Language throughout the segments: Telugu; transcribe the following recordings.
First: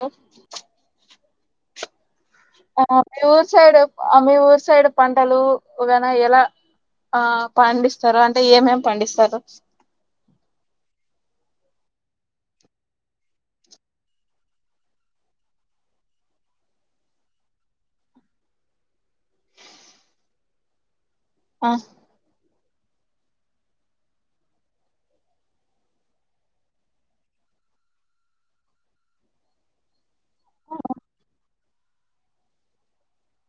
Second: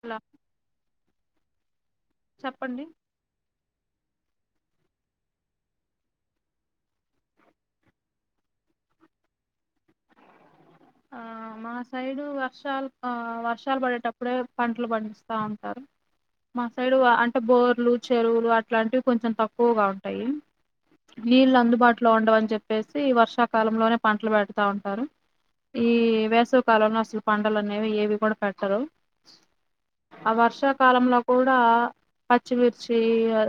అ హలో చెప్పండి ఆ మీ ఊరు సైడ్ అ మీ ఊరు సై సైడ్ పంటలు వగైరా ఎలా ఆ పండిస్తారు అంటే ఏమేం పండిస్తారు? ఆ మా సైడు వర్షాలు ఆ వర్షాలు పడేటప్పుడే పంటలు పండిస్తా ఉంటారు మా సైడు అంటే బోర్లు చెరువులు అట్లాంటివి కొంచెం తక్కువగా ఉంటాయి. నీళ్లు ఆ అందుబాటులో ఉండవు అని చెప్ చెప్పేసి వర్షాకాలంలోనే పంటలు పెడతా ఉంటారు ఈ వేసవి కాలంలో అసలు పంటలు అనేవి ఏవి కూడా పెట్టరు. ఆ వర్షాకాలంలో కూడా పచ్చిమిర్చి ఆ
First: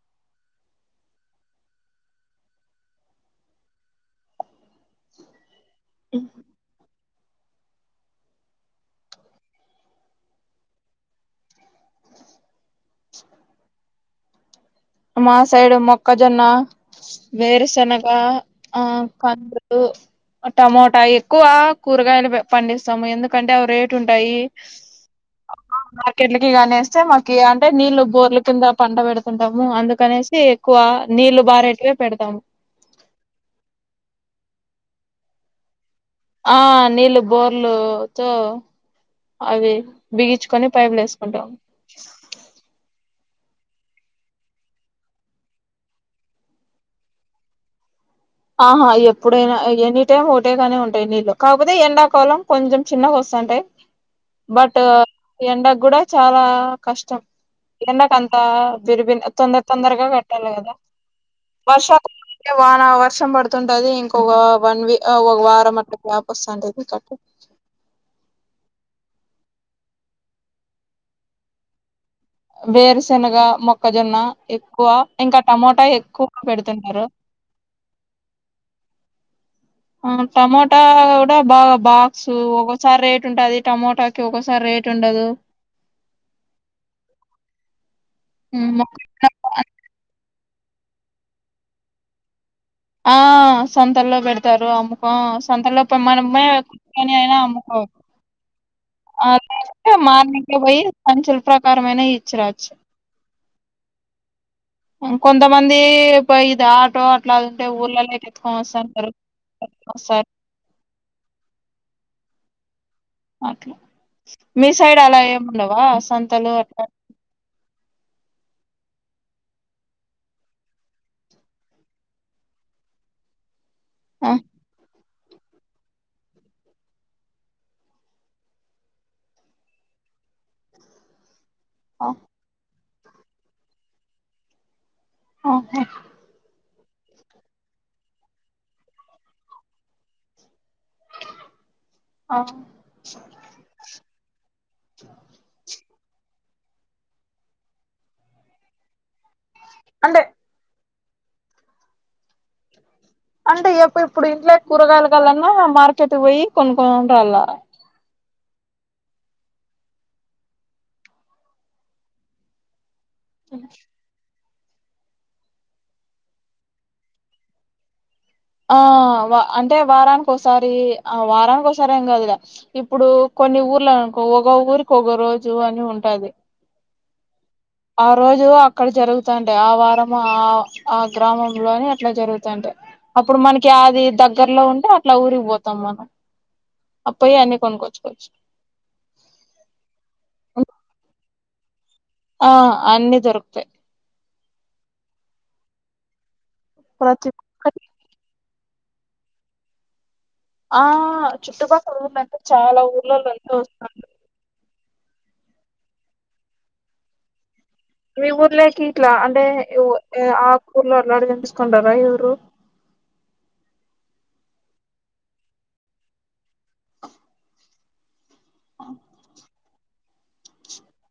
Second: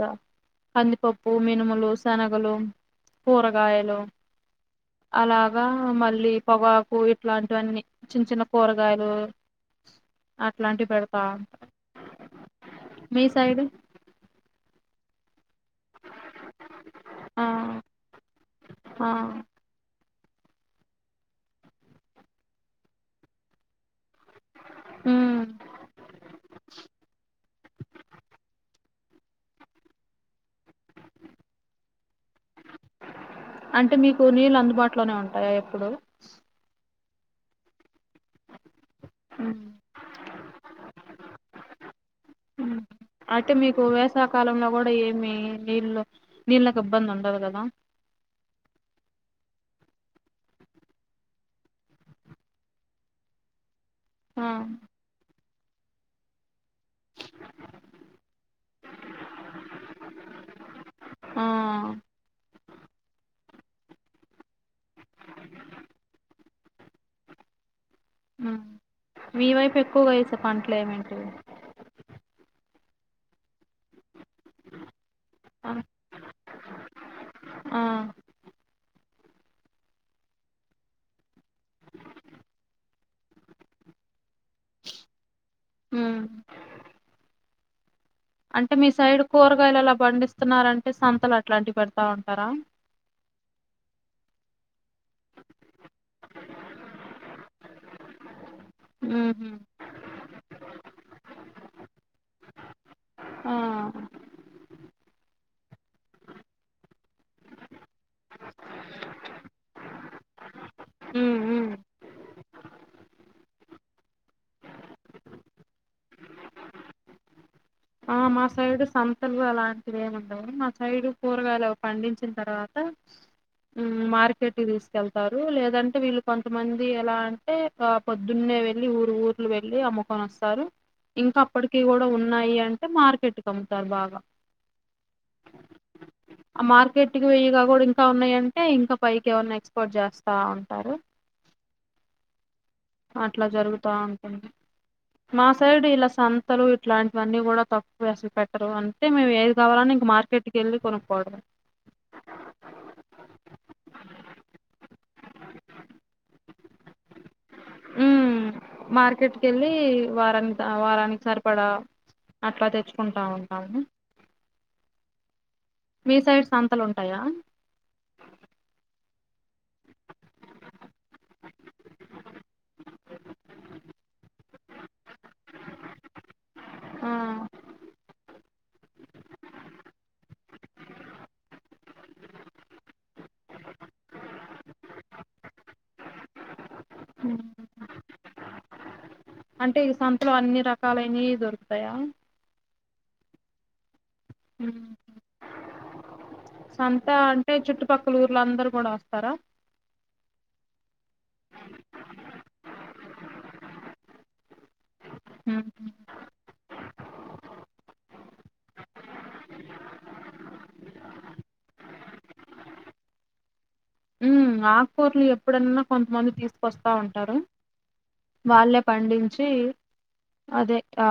కందిపప్పు, మినుములు, శనగలు, కూరగాయలు అలాగా మళ్ళీ పొగా పో ఇట్లాంటివన్నీ చిన్న చిన్న కూరగాయలు అట్లాంటివి పెడతాఉం మీ సైడు మా సైడు మొక్కజొన్న, ఆ వేరుశనగ ఆ కందులు టమోటా ఎక్కువ కూరగాయలు పండిస్తాము ఎందుకంటే అవి రేట్ టుంటాయి ఉమ్ మార్కెట్లకి కాని వేస్తే మాకి అంటే నీళ్లు బోర్లు కింద పండ బెడుతుంటాం ము అందుకనేసి ఎక్కువ నీళ్లు బారేటివే పెడతాము ట్లోనే ఉంటాయా ఎప్పుడు ఆ నీళ్లు బోర్లు తో ఉమ్ అవి బిగించుకొని పైపులు వేసుకుంటాం. అయితే మీకు వేసవి కాలంలో కూడా ఏమి నీళ్లు నీళ్లకు ఇబ్బంది ఉండదు కదా ఆహా ఎప్పుడైనా ఎనీ టైమ్ ఒకటేగానే ఉంటాయి నీళ్ళు కాకపోతే ఎండాకాలం కొంచెం చిన్నగా వస్తుంటాయి. ఆ బట్ ఎండకు కూడా చాలా కష్టం ఎండకంత తురుబి తొందర తొందరగా కట్టాలి కదా ఆ వర్షాకాలం లోవాన పడుతుంటది ఇంకొక వన్ వీ ఒక వారం అట్లా గేప్ వస్తుంటది కట్ ఆ మీవైపు ఎక్కువగా వేసే పంట్లు ఏమేంటివి వేరుశెనగ మొ క్కజొన్న ఎక్కువ ఇంకా ఆ టమోటా ఎక్కువ పెడుతున్నారు ఆ ఆ టమోటా కూడా బాగా బాక్స్ ఒక్కోసారి రేటు ఉంటది టమోటా ఒక్కోసారి రేట్ ఉండదు ఉమ్ హ్మ్ అంటే మొక్క మీ సైడ్ కూరగాయలు అలా పండిస్ తున్నారంటే సంతలు అట్లాంటివి పెడతా ఉంటారా ఆ సంతల్లో పెడతారు అమ్ముకో ఆ సొంతల్లో పోయ్ మనంబోయ్ కూచ్చోని అయినా అమ్ముకో ఉహు [unintelligible] మార్నింగ్ కేపోయి అంచుల ప్రకారంమయిన ఇచ్చిరాచ్చు ఆ ఆ కొందర్, మందిపోయిదా ఆటో ట్లాగంటే ఊర్లల్లోకి ఎత్తుకొని వస్సాంటారు ఒక్కోసార్ ఉమ్ ఉమ్ అట్లా మీ సైడ్ అలా ఏముండవా సంతలు అట్లా ఆ మా సైడు సంతలు అలాంటివి ఏముండవు, మా సైడు కూరగాయలు పండించిన తర్వాత మ్మ్ ఆ, మార్కెట్ కి తీసుకెల్ తారు లేదంటే వీళ్ళు కొంతమంది ఎలా అంటే ఆ పొద్దున్నే వెళ్ళి ఊరు ఊర్లు వెళ్ళి అమ్ముకొని వస్తారు, ఇంకా అప్పడికీ కూడా ఆ, ఉన్నాయి అం టే మార్కెట్ కి అమ్ముతారు బాగా ఓహో ఆ మార్కెట్ కి వెయ్యగా కూడా ఇంకా ఉన్నాయి అంటే ఇంకా పైకి ఏవనా ఎక్స్‌పోర్ట్ చేస్తాం ఆ అట్లా జరుగుతా అంటుంది మాసై ఇలా సంతలు ఇట్లాంటివన్నీ కూడా తక్కువసలు పెట్టరు అంటే మేము వరం అంటే మార్కెట్ వెళ్లి కొ ప అంటే ఇప్పు ఇప్పుడు ఇంట్లో కూరగాయల కలన్నా మార్కెట్ పోయి కొనుకుొంటళ్ల మార్కెట్కి వెళ్ళలి వారానికి వారానికి సరిపడా అట్పాతచ్చు కుంటా ఉంటాము మీ సైడ్ సంతాలు ఉంటాయా ఆ అంటే వారానికి ఒకసారి ఆ వారానికి ఒకసారి ఏం కాదు కదా ఇప్పుడు కొన్ని ఊర్లు అనుకో ఒక ఊరికి ఒక రోజు అని ఉంటది ఆ ఆ రోజు అక్కడ జరుగుతంటే ఆ వారం ఆ ఆ గ్రామంలోని అట్లా జరుగుతుంటే అప్పుడు మనకి అది దగ్గరలో ఉంటే అట్లా ఊరిగిపోతాం మనం అబ్బాయి హ్మ్. అన్న కొనుక్కొచ్చుకోవచ్చు అంటే ఈ సంతలో అన్ని రకాలైన ఇ కృపయా ఆ అన్ని దొరుకుతాయి హ్మ్. సంత ప్రతి అంటే ఒక్కటి చుట్టుపక్కల ఊర్లు అందరు కూడా వస్తారా ఆ చుట్టుపక్కల ందంటే చాలా ఊర్లలో అ మీ ఊర్లేకి ఇట్లా అంటే ఆ ఊర్లో అలా అడిగ తీసుకోండారా ఇఊరు ఉ ఆకుకూర్లు ఎప్పుడన్నా కొంతమంది తీసుకొస్తా ఉంటారు వాళ్ళే పండించి అదే ఆ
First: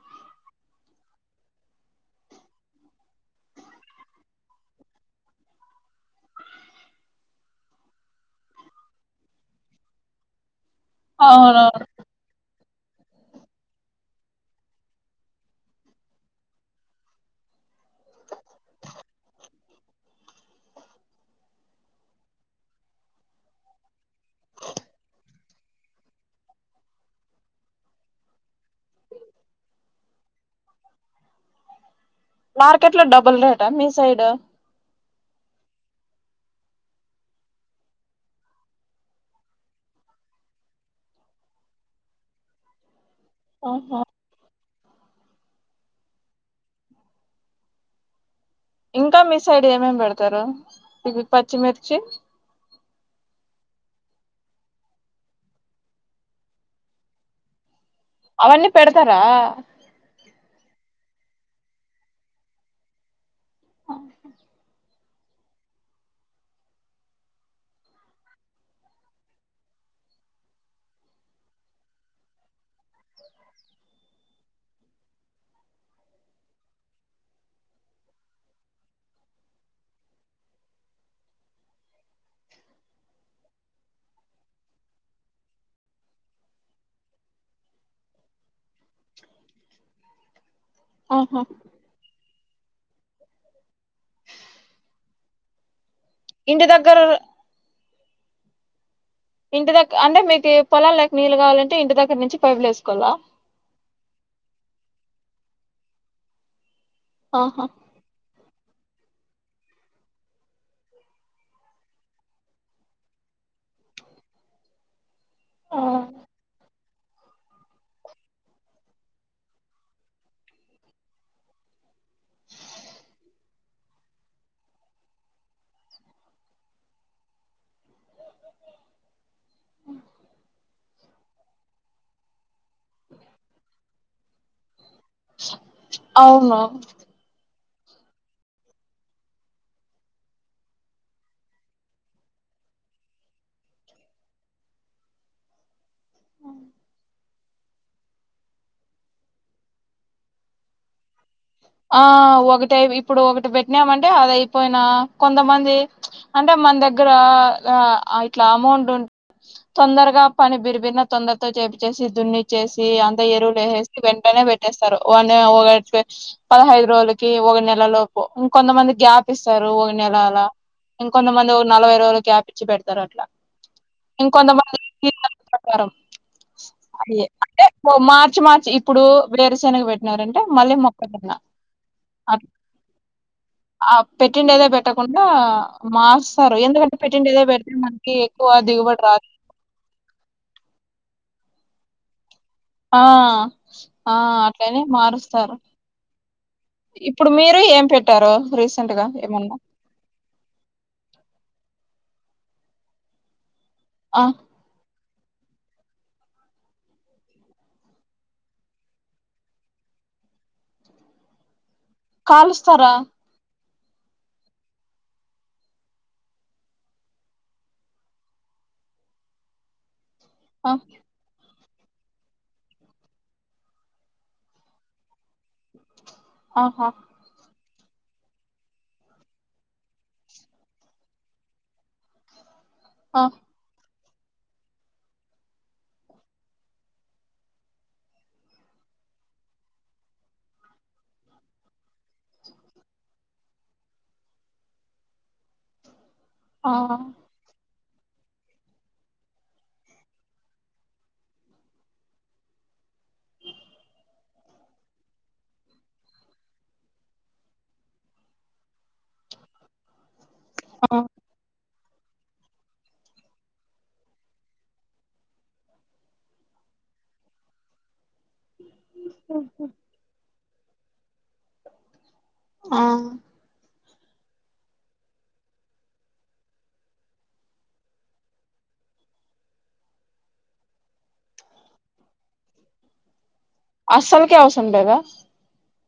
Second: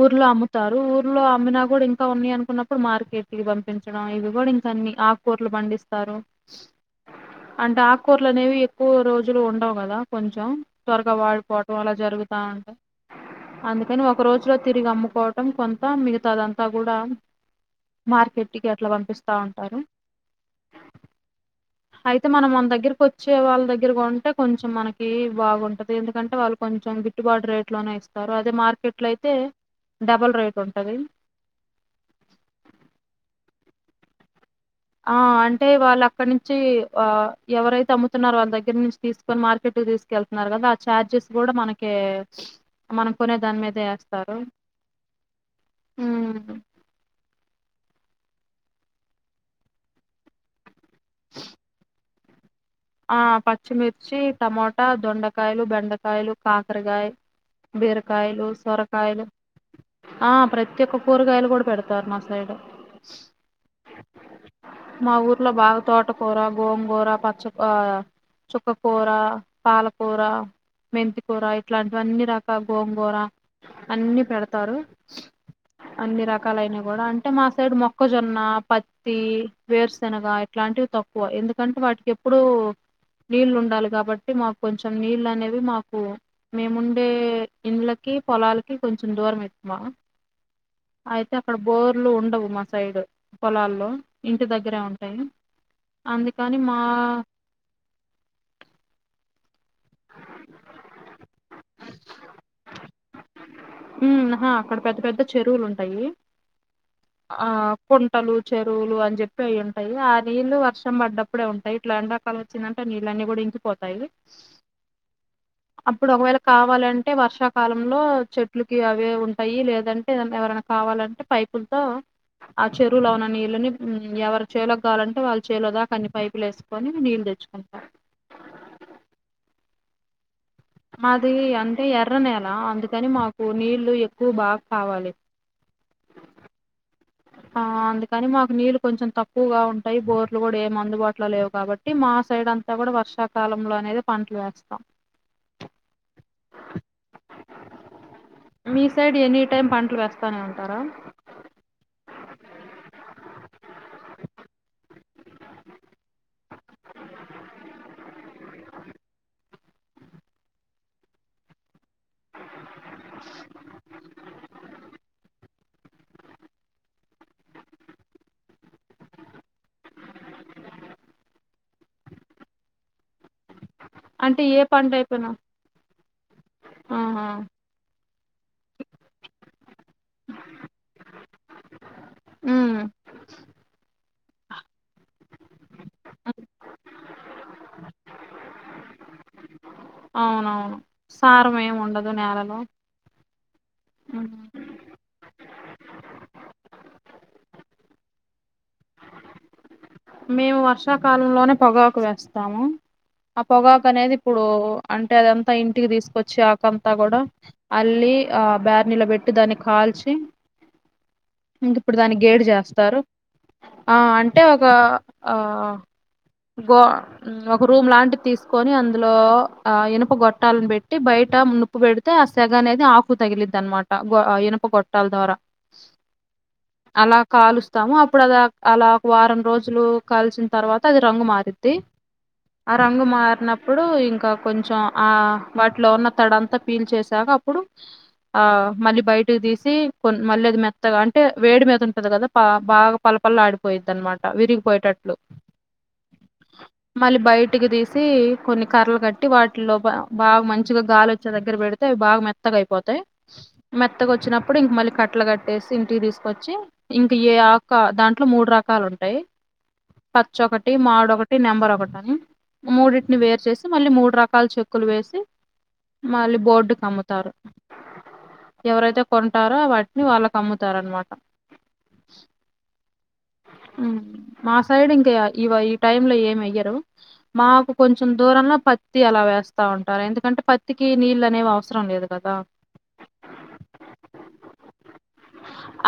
ఊర్లో అమ్ముతారు ఊర్లో అమ్మినా కూడా ఇంకా ఉన్నాయి అనుకున్నప్పుడు మార్కెట్కి పంపించడం ఇవి కూడా ఇంక అన్ని ఆకుకూరలు పండిస్తారు అంటే ఆకూరలు అనేవి ఎక్కువ రోజులు ఉండవు కదా కొంచెం త్వరగా అవునవును వాడిపోవటం అలా జరుగుతా ఉంటంది అందుకని ఒక రోజులో తిరిగి అమ్ముకోవటం కొంత మిగతా అదంతా కూడా మార్కెట్ ఇటికి ఎట్లా పంపిస్తా అరు అయితే మనం మన దగ్గరకు వచ్చే వాళ్ళ దగ్గరకు ఉంటే కొంచెం మనకి బాగుంటుంది ఎందుకంటే వాళ్ళు కొంచెం గిట్టుబాటు రేట్లోనే ఇస్తారు అదే మార్కెట్లో అయితే డబల్ రేట్ ఉంటుంది మార్కెట్ లో డబల్ రేట్ా మీ సైడ్ ఆ అంటే వాళ్ళు అక్కడ నుంచి ఆ ఎవరైతే అమ్ముతున్నారు వాళ్ళ దగ్గర నుంచి తీసుకొని మార్కెట్కి తీసుకెళ్తున్నారు కదా ఆ చఛార్జెస్ కూడా మనక మన కొనే దాని మీద ఆహా, వేస్తారు అ ఇంకా మీ సైడ్ ఏమేమి పెడతారు ఇ పచ్చిమిర్చి ఆ పచ్చిమిర్చి టమోటా దొండకాయలు బెండకాయలు కాకరకాయ బీరకాయలు అవన్నీ పెడతారా సొరకాయలు ఆ ప్రత్యేక పోరు కయలు కూడా పెడతారున్నా ఆ సైడ్ ఆ మా ఊర్లో బాగా తోటకూర గోంగూర పచ్చ ఆ చుక్కకూర పాలకూర మెంతికూర ఇట్లాంటివి అన్ని రకాల గోంగూర అన్ని పెడతారు అన్ని రకాలయినా కూడా అంటే మా సైడ్ మొక్కజొన్న పత్తి వేరుశెనగ ఇట్లాంటివి తక్కువ ఎందుకంటే వాటికి ఇప్పుడు నీళ్ళు ఉండాలి కాబట్టి మాకు కొంచెం నీళ్ళ అనేవి మాకు మేముండే ఇండ్ళకి పొలాలకి కొంచెం దూరం ఎతుమా అయితే ఆహా అక్కడ బోర్లు ఉండవు మా సైడ్ పొలాల్లో ఇంటి దగ్గరే ఉంటాయి అందుకని ఇంటి మా దగ్గర ఇంటి దగ్గర అంటే మీకు పొలాలు లేక నీళ్ళు కావాలంటే ఇంటి దగ్గర నుంచి పైపులు వేసుకోవాలా ఉమ్ హా అక్కడ పెద్ద పెద్ద చెరువులు ఉంటాయి ఆ ఆహా కుంటలు చెరువులు అని చెప్పి అవి ఉంటాయి ఆ నీళ్ళలు వర్షం పడ్డప్పుడే ఉంటాయి ఇట్లా ఎన్ని రకాాల వచ్చిందంటే నీళ్ళన్నీ కూడా ఇంకిపోతాయి ఆ అప్పుడు ఒకవేళ కావాలంటే అంటే వర్షాకాలంలో చెట్లకి అవే ఉంటాయి లేదంటే ఎవరైనా కావాలంటే పైపులతో ఆ చెరువులో ఉన్న నీళ్ళని ఎవరి చేలోకి కావాలంటే వాళ్ళ చేల దాకా అన్ని పైపులు వేసుకొని నీళ్ళు తెచ్చుకుంటారు మాది అంటే ఎర్రనేెల అందుకని మాకు నీళ్లు ఎక్కువ బాగా కావాలి అవును ఆ అందుకని మాకు నీళ్ళు కొంచెం తక్కువగా ఉంటాయి బోర్లు కూడా ఏమి అందుబాటులో లేవు కాబట్టి మా సైడ్ అంతా కూడా వర్షాకాలంలో అనేది పంటలు వేస్తాం మీ సైడ్ ఎనీ టైం పంటలు వేస్తానే ఉంటారా ఆ ఒకటే ఇప్పుడు ఒకటి పెట్టినామంటే అద అయిపోయినా కొంతమంది అంటే మన దగ్గర ఇట్లా అమౌంట్ ఉంట తొందరగా పని బిరిబిరిన తొందరతో చేపి వచ్చేసి దున్నిచ్చేసి అంత ఎరువులు వేసేసి వెంటనే పెట్టేస్తారు వా ఒక పదహైదు రోజులకి ఒక నెల లోపు ఇంకొంతమంది గ్యాప్ ఇస్తారు ఒక నెలలా ఇంకొంతమంది నలభై రోజులు గ్యాప్ ఇచ్చి పెడతారు అట్లా అంటే ఏ ఇంకొంతమంది పంట అయిపోయినా ప్రకారం అ ఆహా అంటే మా మ మార్చి ఇప్పుడు వేరసేనగ పెట్టినారంటే మళ్ళీ మొక్క జొన్న ఉ ఆ పెట్టిండేదే పెట్టకుండా మాస్తారు ఎందుకంటే పెట్టిండేదే పెడితే మనకి ఎక్కువ దిగుబడి రాదు సారము ఏమి ఉండదు నెల ఆ ఆ అట్లనే మారుస్తారు ఇప్పుడు మీరు ఏం పెట్టారు రస్ మేము వర్షాకాలంలోనే పొగ వేస్తాము పొగాకు అనేది ఆ ఇప్పుడు అంటే అదంతా ఇంటికి తీసుకొచ్చి ఆకంతా కూడా అల్లీ ఆ బార్నీలో పెట్టి దాన్ని కాల్చి ఇ ఇప్పుడు దాన్ని గేడ్ కాలుస్తారా చేస్తారు ఆ అంటే ఒక ఆ గో ఒక రూమ్ లాంటి తీసుకొని అందులో ఆ ఇనుప గొట్ట పట్టాలని ఆ పెట్టి బయట ము ఉప్పి పెడితే ఆ సెగ అనేది ఆకు తగిలిద్ అనమాట గొ ఇనప గొట్టాల ద్వారా ఆహా అలా కాలుస్త తాము ఇప్పుడు అద అలా ఒక వారం రోజులు కాల్చిన తర్వాత అది రంగు మారిద్ది ఆ రంగు మారినప్పుడు ఇంకా ఇకా కొంచెం ఆ వాటిలో ఉన్న తడంతా ఫీల్ చేసాక అప్పుడు ఆ మళ్ళీ బయటికి తీసి కొ మళ్ళీ అది మెత్తగా అంటే వేడి మీద ఉంటది కదా బాగా పలపళ ఆడిపోయిద్ది అన్నమాట విరిగిపోయేటట్టు ఆ మళ్ళీ బయటికి తీసి కొన్ని కర్రలు కట్టి వాటిలో బాగా మంచిగా గాలి వచ్చే దగ్గర పెడితే అవి బాగా మెత్తగా అయిపోతాయి మెత్తగా వచ్చినప్పుడు ఇంక మళ్ళీ కట్టలు కట్టేసి ఇంటికి తీసుకొచ్చి ఇంక ఆకు ఒక దాంట్లో మూడు రకాలు ఉంటాయి పచ్చ ఒకటి మాడ ఒకటి నెంబర్ ఒకటి మూడింటిని వేరు చేేసి మళ్ళీ మూడు రకాల చెక్కులు వేసి మళ్ళీ బోర్డు క అమ్ముతారు ఎవరైతే కొంటారో వాటిని వాళ్ళకు అమ్ముత అమ్ముతారు అనమాట ఆ మా సైడ్ ఇంకా ఇ ఈ టైంలో లో ఉ ఉ మా సైడ్ ఇంకా ఈ టైం లో ఏమి వేయ్యరు మాకు కొంచెం దూరంలో పత్తి అలా వేస్తా ఉంటారు ఎందుకంటే పత్తికి నీళ్ళ అనేవి అవసరం లేదు కదా అస్సలుకే అవసరం లేదా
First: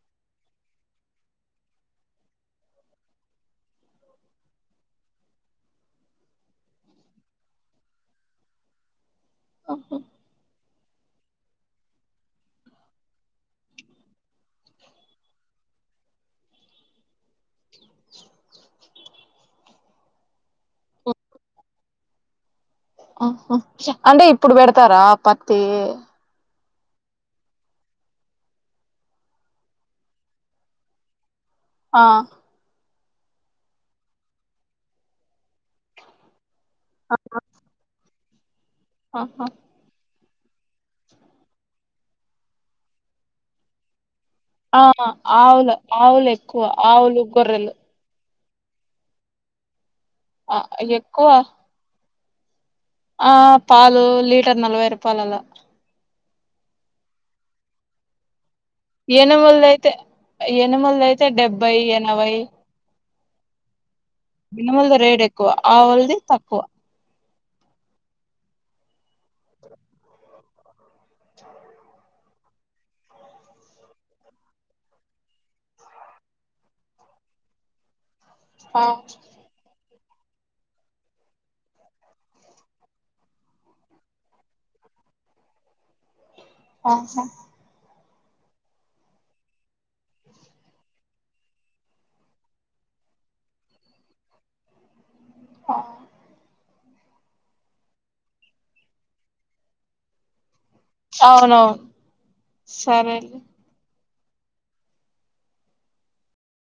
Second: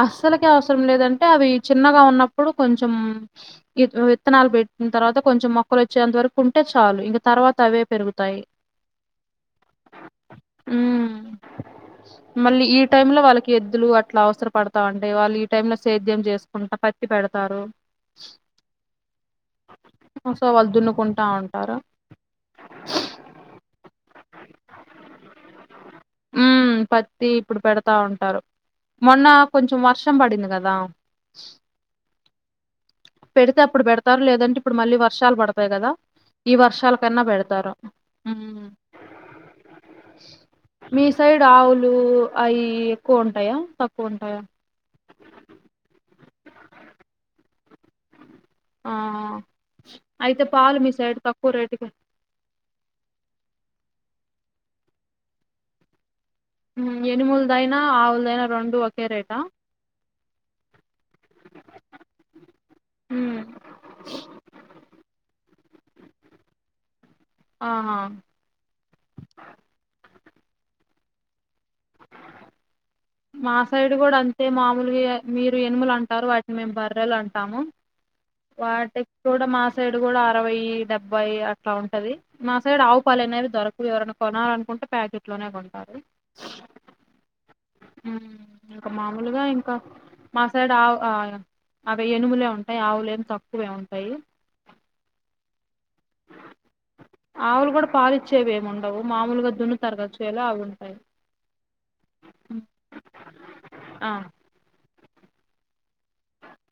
అస్సలుకే అవసరం లేదంటే అవి చిన్నగా ఉన్న అప్పుడు కొంచెం విత్తనాలు పెట్టిన తర్వాత కొంచెం మొక్కలు వచ్చేంత వరకు ఉం ఆహా ఉమ్ మళ్ళీ ఈ టైమ్ లో వాళ్ళకి ఎద్దులు అట్లా అవసర పడతా ఉంటాయి వాళ్ళు ఈ టైమ్ లో సేద్యం చేసుకుంటా ప టి పెడతారు సో వాళ్ళు దున్నుకుంటా ఉంటారు అంటే ఇప్పుడు పెడతారా పత్తి త్తి ఇప్పుడు పెడతా ఉంటారు మొన్న కొంచెం వర్షం పడింది కదా ఆ పెడితే అప్పుడు పెడతారు లేదంటే ఇప్పుడు మళ్ళీ వర్షాలు పడతాయి కదా ఈ వర్షాల కన్నా పెడతారు ఊహూ ఆహా మీ సైడ్ ఆవులు అవి ఎక్కువ ఉంటాయా తక్కువ ఉంటా ఆ ఆవులు ఆవులే ఎక్కువ ఆవులు గొర్రెలు ఆ అయితే ఆ పాలు మీ సైడ్ ఎక్కువ తక్కువ రేటుకి ఆ పాలు లీటర్ నలవై రూపాయలు అలా ఎనుములదైనా ఆవులదైనా రెండు ఒకే రేటా ఎనుములది అయితే ఎనుములది అయితే డెబ్బై ఎనభై ఉమ్ ఎనుములది రేట్ ఎక్కువ ఆవులది తక్కువ ఆహా మా సైడు కూడా అంతే ఆ, వాటికి కూ సైడ్ కూడా అరవై డెబ్బై అట్లా ఉంటది మా సైడ్ ఆవు పాలు అనేవి దొరకవు ఎవరైనా కొనాలనుకుంటే ప్యాకెట్ లోనే కొంటారు ఆహా ఉమ్ ఇంకా మామూలుగా ఇంకా మా సైడ్ ఆవు అ అవి ఏనుములే ఉంటాయి ఆవులేం తక్కువ ఉంటాయి ఆ ఆవులు కూడా పాలీచ్చేవి ఏంఉండవు మామూలుగా దున్నుతారు కదా చేలో అవి ఉంటాయి అవునవును సరే అండి ఆ